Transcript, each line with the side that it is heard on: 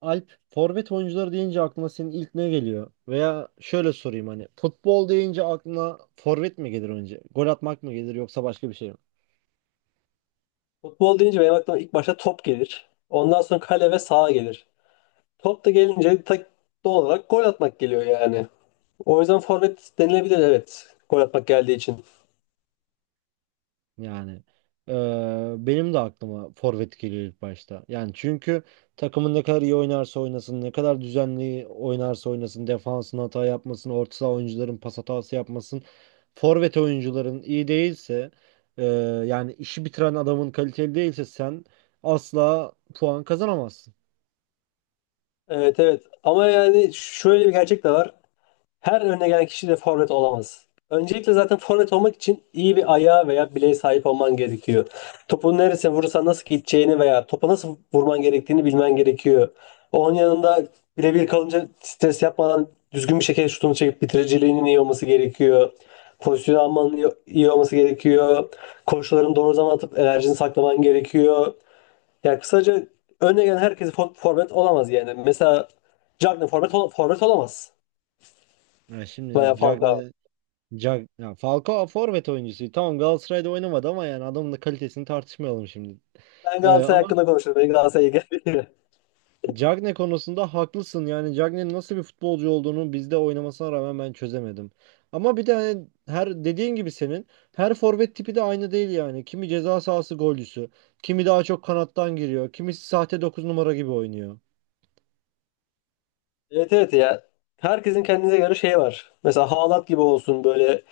right: Alp, forvet oyuncuları deyince aklına senin ilk ne geliyor? Veya şöyle sorayım hani futbol deyince aklına forvet mi gelir önce? Gol atmak mı gelir yoksa başka bir şey mi?
left: Futbol deyince benim aklıma ilk başta top gelir. Ondan sonra kale ve saha gelir. Top da gelince tak doğal olarak gol atmak geliyor yani. O yüzden forvet denilebilir, evet. Gol atmak geldiği için.
right: Yani benim de aklıma forvet geliyor ilk başta. Yani çünkü takımın ne kadar iyi oynarsa oynasın, ne kadar düzenli oynarsa oynasın, defansın hata yapmasın, orta saha oyuncuların pas hatası yapmasın. Forvet oyuncuların iyi değilse, eee, yani işi bitiren adamın kaliteli değilse sen asla puan kazanamazsın.
left: Evet, evet. Ama yani şöyle bir gerçek de var. Her önüne gelen kişi de forvet olamaz. Öncelikle zaten forvet olmak için iyi bir ayağa veya bileğe sahip olman gerekiyor. Topu neresine vurursan nasıl gideceğini veya topa nasıl vurman gerektiğini bilmen gerekiyor. Onun yanında birebir kalınca stres yapmadan düzgün bir şekilde şutunu çekip bitiriciliğinin iyi olması gerekiyor. Pozisyon almanın iyi olması gerekiyor. Koşularını doğru zaman atıp enerjini saklaman gerekiyor. Yani kısaca önüne gelen herkes forvet olamaz yani. Mesela Cagney forvet, forvet olamaz
right: Ya şimdi
left: veya Falcao.
right: Cagne, ya Falcao forvet oyuncusu. Tamam Galatasaray'da oynamadı ama yani adamın da kalitesini tartışmayalım şimdi.
left: Ben
right: Ee,
left: Galatasaray
right: ama
left: hakkında konuşurum. Beni Galatasaray'a geldi.
right: Cagne konusunda haklısın. Yani Cagne'nin nasıl bir futbolcu olduğunu bizde oynamasına rağmen ben çözemedim. Ama bir de hani her dediğin gibi senin her forvet tipi de aynı değil yani. Kimi ceza sahası golcüsü, kimi daha çok kanattan giriyor, kimisi sahte 9 numara gibi oynuyor.
left: Evet evet ya. Herkesin kendine göre şeyi var. Mesela Haaland gibi olsun, böyle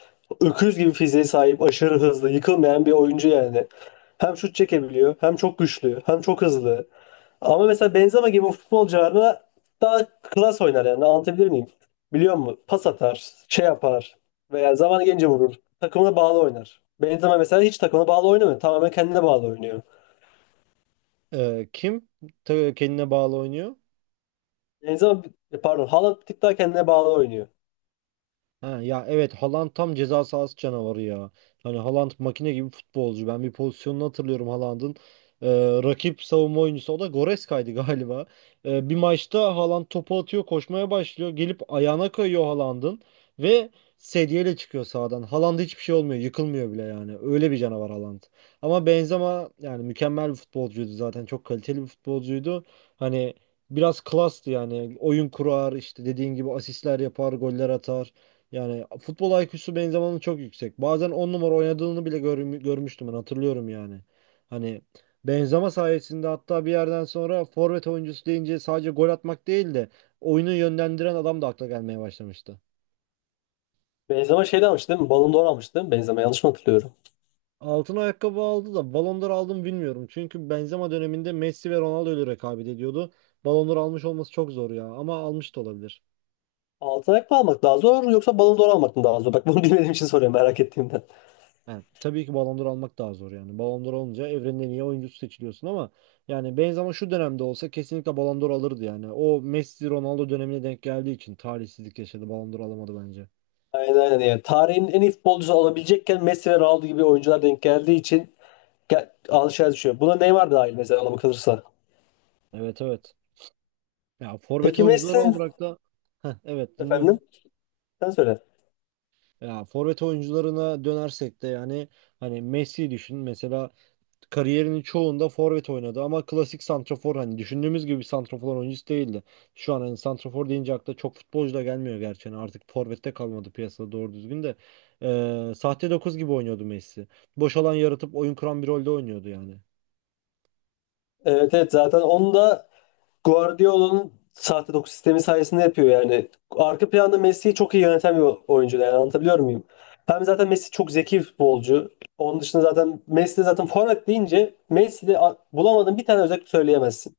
left: öküz gibi fiziğe sahip, aşırı hızlı, yıkılmayan bir oyuncu yani. Hem şut çekebiliyor, hem çok güçlü, hem çok hızlı. Ama mesela Benzema gibi futbolcularla daha klas oynar yani. Anlatabilir miyim? Biliyor musun? Pas atar, şey yapar veya zaman gelince vurur. Takımına bağlı oynar. Benzema mesela hiç takımına bağlı oynamıyor. Tamamen kendine bağlı oynuyor.
right: Kim kendine bağlı oynuyor?
left: Benzema, pardon, Haaland bir tık daha kendine bağlı oynuyor.
right: Ha, ya evet Haaland tam ceza sahası canavarı ya. Hani Haaland makine gibi futbolcu. Ben bir pozisyonunu hatırlıyorum Haaland'ın. Ee, rakip savunma oyuncusu o da Goreska'ydı galiba. Bir maçta Haaland topu atıyor, koşmaya başlıyor. Gelip ayağına kayıyor Haaland'ın ve sedyeyle çıkıyor sahadan. Haaland'a hiçbir şey olmuyor, yıkılmıyor bile yani. Öyle bir canavar Haaland. Ama Benzema yani mükemmel bir futbolcuydu zaten. Çok kaliteli bir futbolcuydu. Hani biraz klastı yani. Oyun kurar, işte dediğin gibi asistler yapar, goller atar. Yani futbol IQ'su Benzema'nın çok yüksek. Bazen 10 numara oynadığını bile görmüştüm ben hatırlıyorum yani. Hani Benzema sayesinde hatta bir yerden sonra forvet oyuncusu deyince sadece gol atmak değil de oyunu yönlendiren adam da akla gelmeye başlamıştı.
left: Benzema şeyden almıştı değil mi? Ballon d'Or almıştı değil mi? Benzema yanlış mı hatırlıyorum?
right: Altın ayakkabı aldı da Ballon d'Or aldı mı bilmiyorum. Çünkü Benzema döneminde Messi ve Ronaldo ile rekabet ediyordu. Ballon d'Or almış olması çok zor ya ama almış da olabilir.
left: Altın ayak mı almak daha zor yoksa Ballon d'Or almak mı daha zor? Bak bunu bilmediğim için soruyorum, merak ettiğimden.
right: Yani tabii ki Ballon d'Or almak daha zor yani. Ballon d'Or olunca evrenin en iyi oyuncusu seçiliyorsun ama yani Benzema şu dönemde olsa kesinlikle Ballon d'Or alırdı yani. O Messi Ronaldo dönemine denk geldiği için talihsizlik yaşadı. Ballon d'Or alamadı bence.
left: Aynen aynen yani. Tarihin en iyi futbolcusu olabilecekken Messi ve Ronaldo gibi oyuncular denk geldiği için gel, alışveriş düşüyor. Buna Neymar dahil mesela, ona bakılırsa.
right: Evet, evet. Ya forvet
left: Peki
right: oyuncuları
left: Messi'nin
right: olarak da. Heh, evet,
left: efendim
right: dinliyorum.
left: sen söyle.
right: Ya forvet oyuncularına dönersek de yani hani Messi düşün mesela kariyerinin çoğunda forvet oynadı ama klasik santrafor hani düşündüğümüz gibi bir santrafor oyuncusu değildi. Şu an hani santrafor deyince akla çok futbolcu da gelmiyor gerçi. Yani artık forvette kalmadı piyasada doğru düzgün de. Sahte 9 gibi oynuyordu Messi. Boş alan yaratıp oyun kuran bir rolde oynuyordu yani.
left: Evet evet, zaten onu da Guardiola'nın sahte 9 sistemi sayesinde yapıyor yani. Arka planda Messi'yi çok iyi yöneten bir oyuncu yani, anlatabiliyor muyum? Hem zaten Messi çok zeki bir futbolcu. Onun dışında zaten Messi de zaten forvet deyince Messi'de bulamadığın bir tane özellik söyleyemezsin.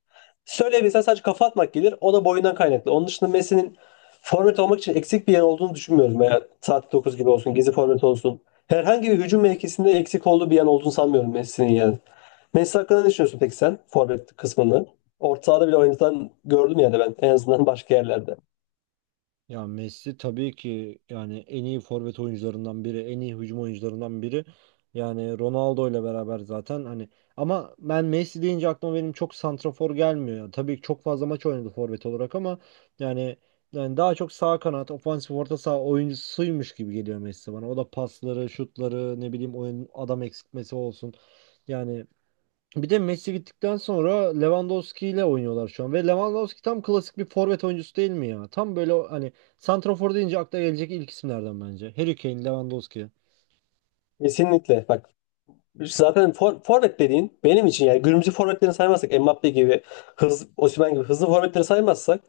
left: Söyleyebilsen sadece kafa atmak gelir. O da boyundan kaynaklı. Onun dışında Messi'nin forvet olmak için eksik bir yan olduğunu düşünmüyorum. Veya sahte 9 gibi olsun, gizli forvet olsun. Herhangi bir hücum mevkisinde eksik olduğu bir yan olduğunu sanmıyorum Messi'nin yani. Messi hakkında ne düşünüyorsun peki sen? Forvet kısmını. Orta sahada bile oynatan gördüm yani, ben en azından başka yerlerde.
right: Ya Messi tabii ki yani en iyi forvet oyuncularından biri, en iyi hücum oyuncularından biri. Yani Ronaldo ile beraber zaten hani ama ben Messi deyince aklıma benim çok santrafor gelmiyor. Yani tabii ki çok fazla maç oynadı forvet olarak ama yani yani daha çok sağ kanat, ofansif orta saha oyuncusuymuş gibi geliyor Messi bana. O da pasları, şutları, ne bileyim oyun adam eksiltmesi olsun. Yani bir de Messi gittikten sonra Lewandowski ile oynuyorlar şu an. Ve Lewandowski tam klasik bir forvet oyuncusu değil mi ya? Tam böyle hani santrafor deyince akla gelecek ilk isimlerden bence. Harry Kane, Lewandowski.
left: Kesinlikle bak, zaten forvet dediğin benim için, yani günümüzü forvetlerini saymazsak Mbappe gibi hız, Osimhen gibi hızlı forvetleri saymazsak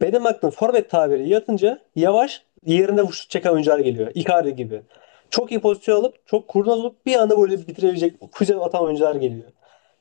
left: benim aklım forvet tabiri yatınca yavaş yerinde şut çeken oyuncular geliyor. Icardi gibi. Çok iyi pozisyon alıp çok kurnaz olup bir anda böyle bitirebilecek füze atan oyuncular geliyor.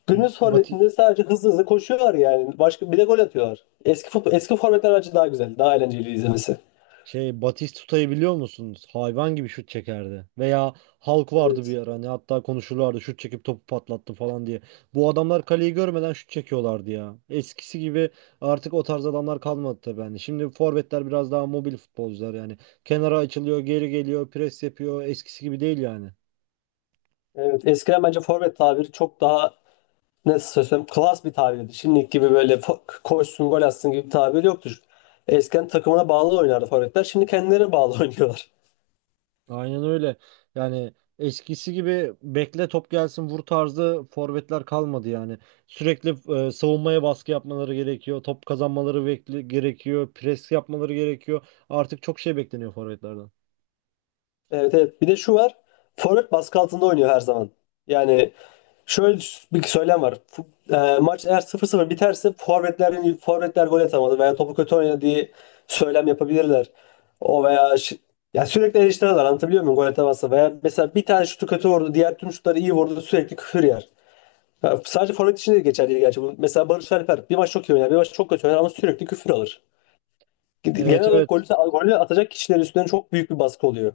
left: Günümüz
right: Bat
left: forvetinde sadece hızlı koşuyorlar yani. Başka bir de gol atıyorlar. Eski futbol, eski forvetler bence daha güzel, daha eğlenceli izlemesi.
right: Batistuta'yı biliyor musunuz? Hayvan gibi şut çekerdi. Veya Hulk vardı bir
left: Evet.
right: ara. Hani hatta konuşurlardı şut çekip topu patlattı falan diye. Bu adamlar kaleyi görmeden şut çekiyorlardı ya. Eskisi gibi artık o tarz adamlar kalmadı tabii hani. Şimdi forvetler biraz daha mobil futbolcular yani. Kenara açılıyor, geri geliyor, pres yapıyor. Eskisi gibi değil yani.
left: Evet, eskiden bence forvet tabiri çok daha nasıl söylesem klas bir tabirdi. Şimdiki gibi böyle koşsun gol atsın gibi bir tabir yoktur. Eskiden takımına bağlı oynardı forvetler. Şimdi kendilerine bağlı oynuyorlar.
right: Aynen öyle. Yani eskisi gibi bekle top gelsin vur tarzı forvetler kalmadı yani. Sürekli savunmaya baskı yapmaları gerekiyor. Top kazanmaları gerekiyor. Pres yapmaları gerekiyor. Artık çok şey bekleniyor forvetlerden.
left: Evet evet. Bir de şu var. Forvet baskı altında oynuyor her zaman. Yani şöyle bir söylem var. Maç eğer sıfır sıfır biterse forvetler gol atamadı veya topu kötü oynadı diye söylem yapabilirler. O veya şi- Ya sürekli eleştiriyorlar, anlatabiliyor muyum, gol atamazsa veya mesela bir tane şutu kötü vurdu diğer tüm şutları iyi vurdu sürekli küfür yer. Ya sadece forvet için de geçerli değil gerçi bu. Mesela Barış Alper bir maç çok iyi oynar bir maç çok kötü oynar ama sürekli küfür alır. Genel
right: Evet,
left: olarak
right: evet.
left: golü atacak kişilerin üstünden çok büyük bir baskı oluyor.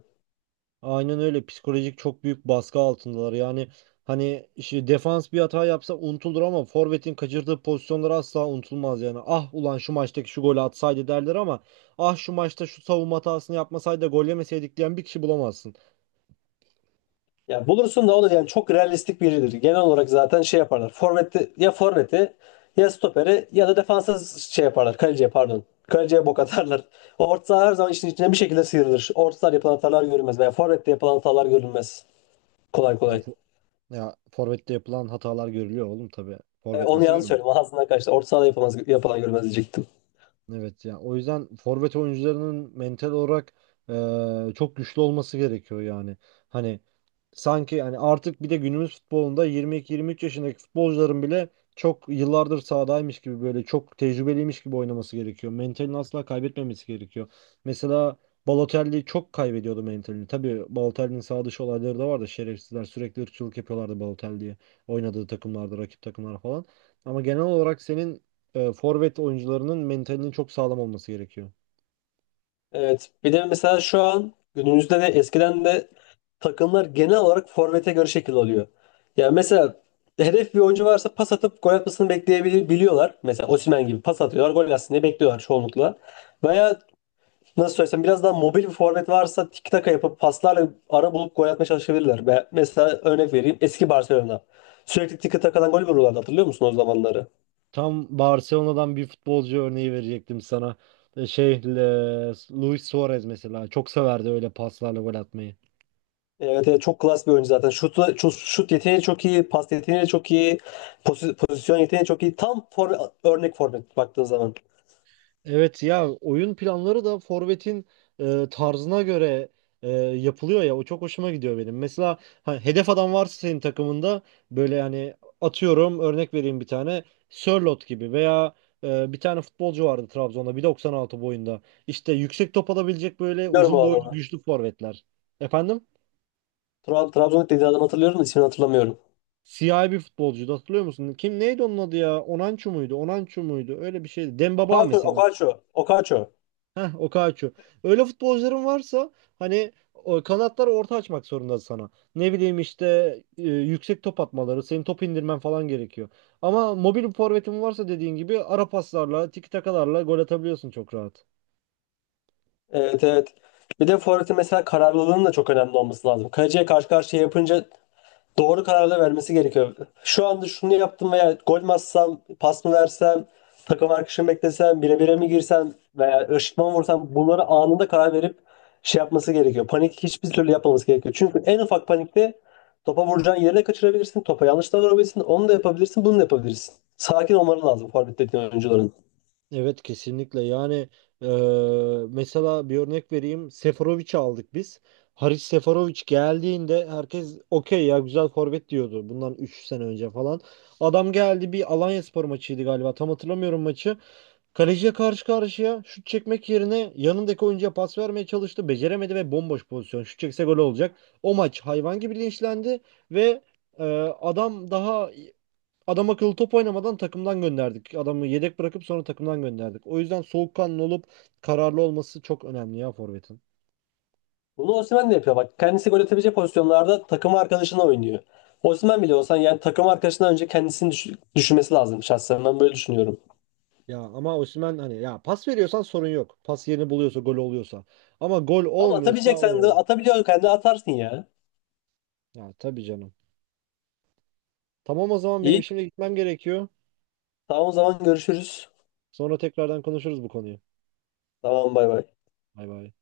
right: Aynen öyle. Psikolojik çok büyük baskı altındalar. Yani hani işte defans bir hata yapsa unutulur ama forvetin kaçırdığı pozisyonlar asla unutulmaz yani. Ah ulan şu maçtaki şu golü atsaydı derler ama ah şu maçta şu savunma hatasını yapmasaydı da gol yemeseydik diyen bir kişi bulamazsın.
left: Ya bulursun da o da yani çok realistik biridir. Genel olarak zaten şey yaparlar. Forvet'te ya forveti Ya stoperi ya da defansa şey yaparlar. Kaleciye pardon. Kaleciye bok atarlar. O orta saha her zaman işin içine bir şekilde sıyrılır. Orta sahada yapılan hatalar görülmez veya forvette yapılan hatalar görülmez. Kolay
right: Ya,
left: kolay.
right: ya forvette yapılan hatalar görülüyor oğlum tabii. Forvet
left: Onu
right: nasıl
left: yanlış
right: görünmüyor?
left: söyledim. Ağzından kaçtı. Orta sahada yapılmaz, yapılan görülmez diyecektim.
right: Evet ya o yüzden forvet oyuncularının mental olarak çok güçlü olması gerekiyor yani. Hani sanki hani artık bir de günümüz futbolunda 22-23 yaşındaki futbolcuların bile çok yıllardır sahadaymış gibi böyle çok tecrübeliymiş gibi oynaması gerekiyor. Mentalini asla kaybetmemesi gerekiyor. Mesela Balotelli çok kaybediyordu mentalini. Tabii Balotelli'nin sağ dışı olayları da vardı. Şerefsizler sürekli ırkçılık yapıyorlardı Balotelli'ye oynadığı takımlarda, rakip takımlara falan. Ama genel olarak senin forvet oyuncularının mentalinin çok sağlam olması gerekiyor.
left: Evet. Bir de mesela şu an günümüzde de eskiden de takımlar genel olarak forvete göre şekil alıyor. Yani mesela hedef bir oyuncu varsa pas atıp gol atmasını bekleyebiliyorlar. Mesela Osimhen gibi pas atıyorlar, gol atsın diye bekliyorlar çoğunlukla. Veya nasıl söylesem biraz daha mobil bir forvet varsa tiki taka yapıp paslarla ara bulup gol atmaya çalışabilirler. Ve mesela örnek vereyim, eski Barcelona. Sürekli tiki takadan gol vuruyorlardı, hatırlıyor musun o zamanları?
right: Tam Barcelona'dan bir futbolcu örneği verecektim sana. E, Şey, e, Luis Suarez mesela çok severdi öyle paslarla gol atmayı.
left: Evet, evet, çok klas bir oyuncu zaten. Şut yeteneği çok iyi, pas yeteneği çok iyi, pozisyon yeteneği çok iyi. Örnek forvet baktığın zaman.
right: Evet ya oyun planları da forvetin tarzına göre yapılıyor ya, o çok hoşuma gidiyor benim. Mesela hedef adam varsa senin takımında böyle yani atıyorum örnek vereyim bir tane Sörloth gibi veya bir tane futbolcu vardı Trabzon'da 1.96 boyunda. İşte yüksek top alabilecek böyle
left: Biliyorum
right: uzun
left: o
right: boylu
left: adamı.
right: güçlü forvetler. Efendim?
left: Trabzon'da dediği adamı hatırlıyorum da ismini hatırlamıyorum.
right: Siyahi bir futbolcuydu hatırlıyor musun? Kim neydi onun adı ya? Onançu muydu? Onançu muydu? Öyle bir şeydi. Dembaba mesela.
left: Okaço.
right: Heh, Okaçu. Öyle futbolcuların varsa hani o kanatları orta açmak zorunda sana. Ne bileyim işte yüksek top atmaları, senin top indirmen falan gerekiyor. Ama mobil bir forvetin varsa dediğin gibi ara paslarla, tiki takalarla gol atabiliyorsun çok rahat.
left: Evet evet. Bir de forvetin mesela kararlılığının da çok önemli olması lazım. Kaleciye karşı karşıya yapınca doğru kararlar vermesi gerekiyor. Şu anda şunu yaptım veya gol mü atsam, pas mı versem, takım arkadaşımı beklesem, bire bire mi girsem veya ışıtma mı vursam, bunları anında karar verip şey yapması gerekiyor. Panik hiçbir türlü yapmaması gerekiyor. Çünkü en ufak panikte topa vuracağın yeri de kaçırabilirsin, topa yanlış da vurabilirsin, onu da yapabilirsin, bunu da yapabilirsin. Sakin olmaları lazım forvet dediğin oyuncuların.
right: Evet kesinlikle yani e, mesela bir örnek vereyim, Seferovic'i aldık biz. Haris Seferovic geldiğinde herkes okey ya güzel forvet diyordu bundan 3 sene önce falan. Adam geldi, bir Alanyaspor maçıydı galiba, tam hatırlamıyorum maçı. Kaleciye karşı karşıya şut çekmek yerine yanındaki oyuncuya pas vermeye çalıştı. Beceremedi ve bomboş pozisyon. Şut çekse gol olacak. O maç hayvan gibi linçlendi ve e, adam daha adam akıllı top oynamadan takımdan gönderdik. Adamı yedek bırakıp sonra takımdan gönderdik. O yüzden soğukkanlı olup kararlı olması çok önemli ya forvetin.
left: Bunu Osimhen de yapıyor bak. Kendisi gol atabilecek pozisyonlarda takım arkadaşına oynuyor. Osimhen bile olsan yani takım arkadaşından önce kendisini düşünmesi lazım, şahsen ben böyle düşünüyorum.
right: Ya ama Osimhen hani ya pas veriyorsan sorun yok. Pas yerini buluyorsa, gol oluyorsa. Ama gol
left: Ama
right: olmuyorsa
left: atabileceksen de
right: o,
left: atabiliyorsun de atarsın ya.
right: ya tabii canım. Tamam, o zaman benim
left: İyi.
right: şimdi gitmem gerekiyor.
left: Tamam o zaman görüşürüz.
right: Sonra tekrardan konuşuruz bu konuyu.
left: Tamam bay bay.
right: Bay bay.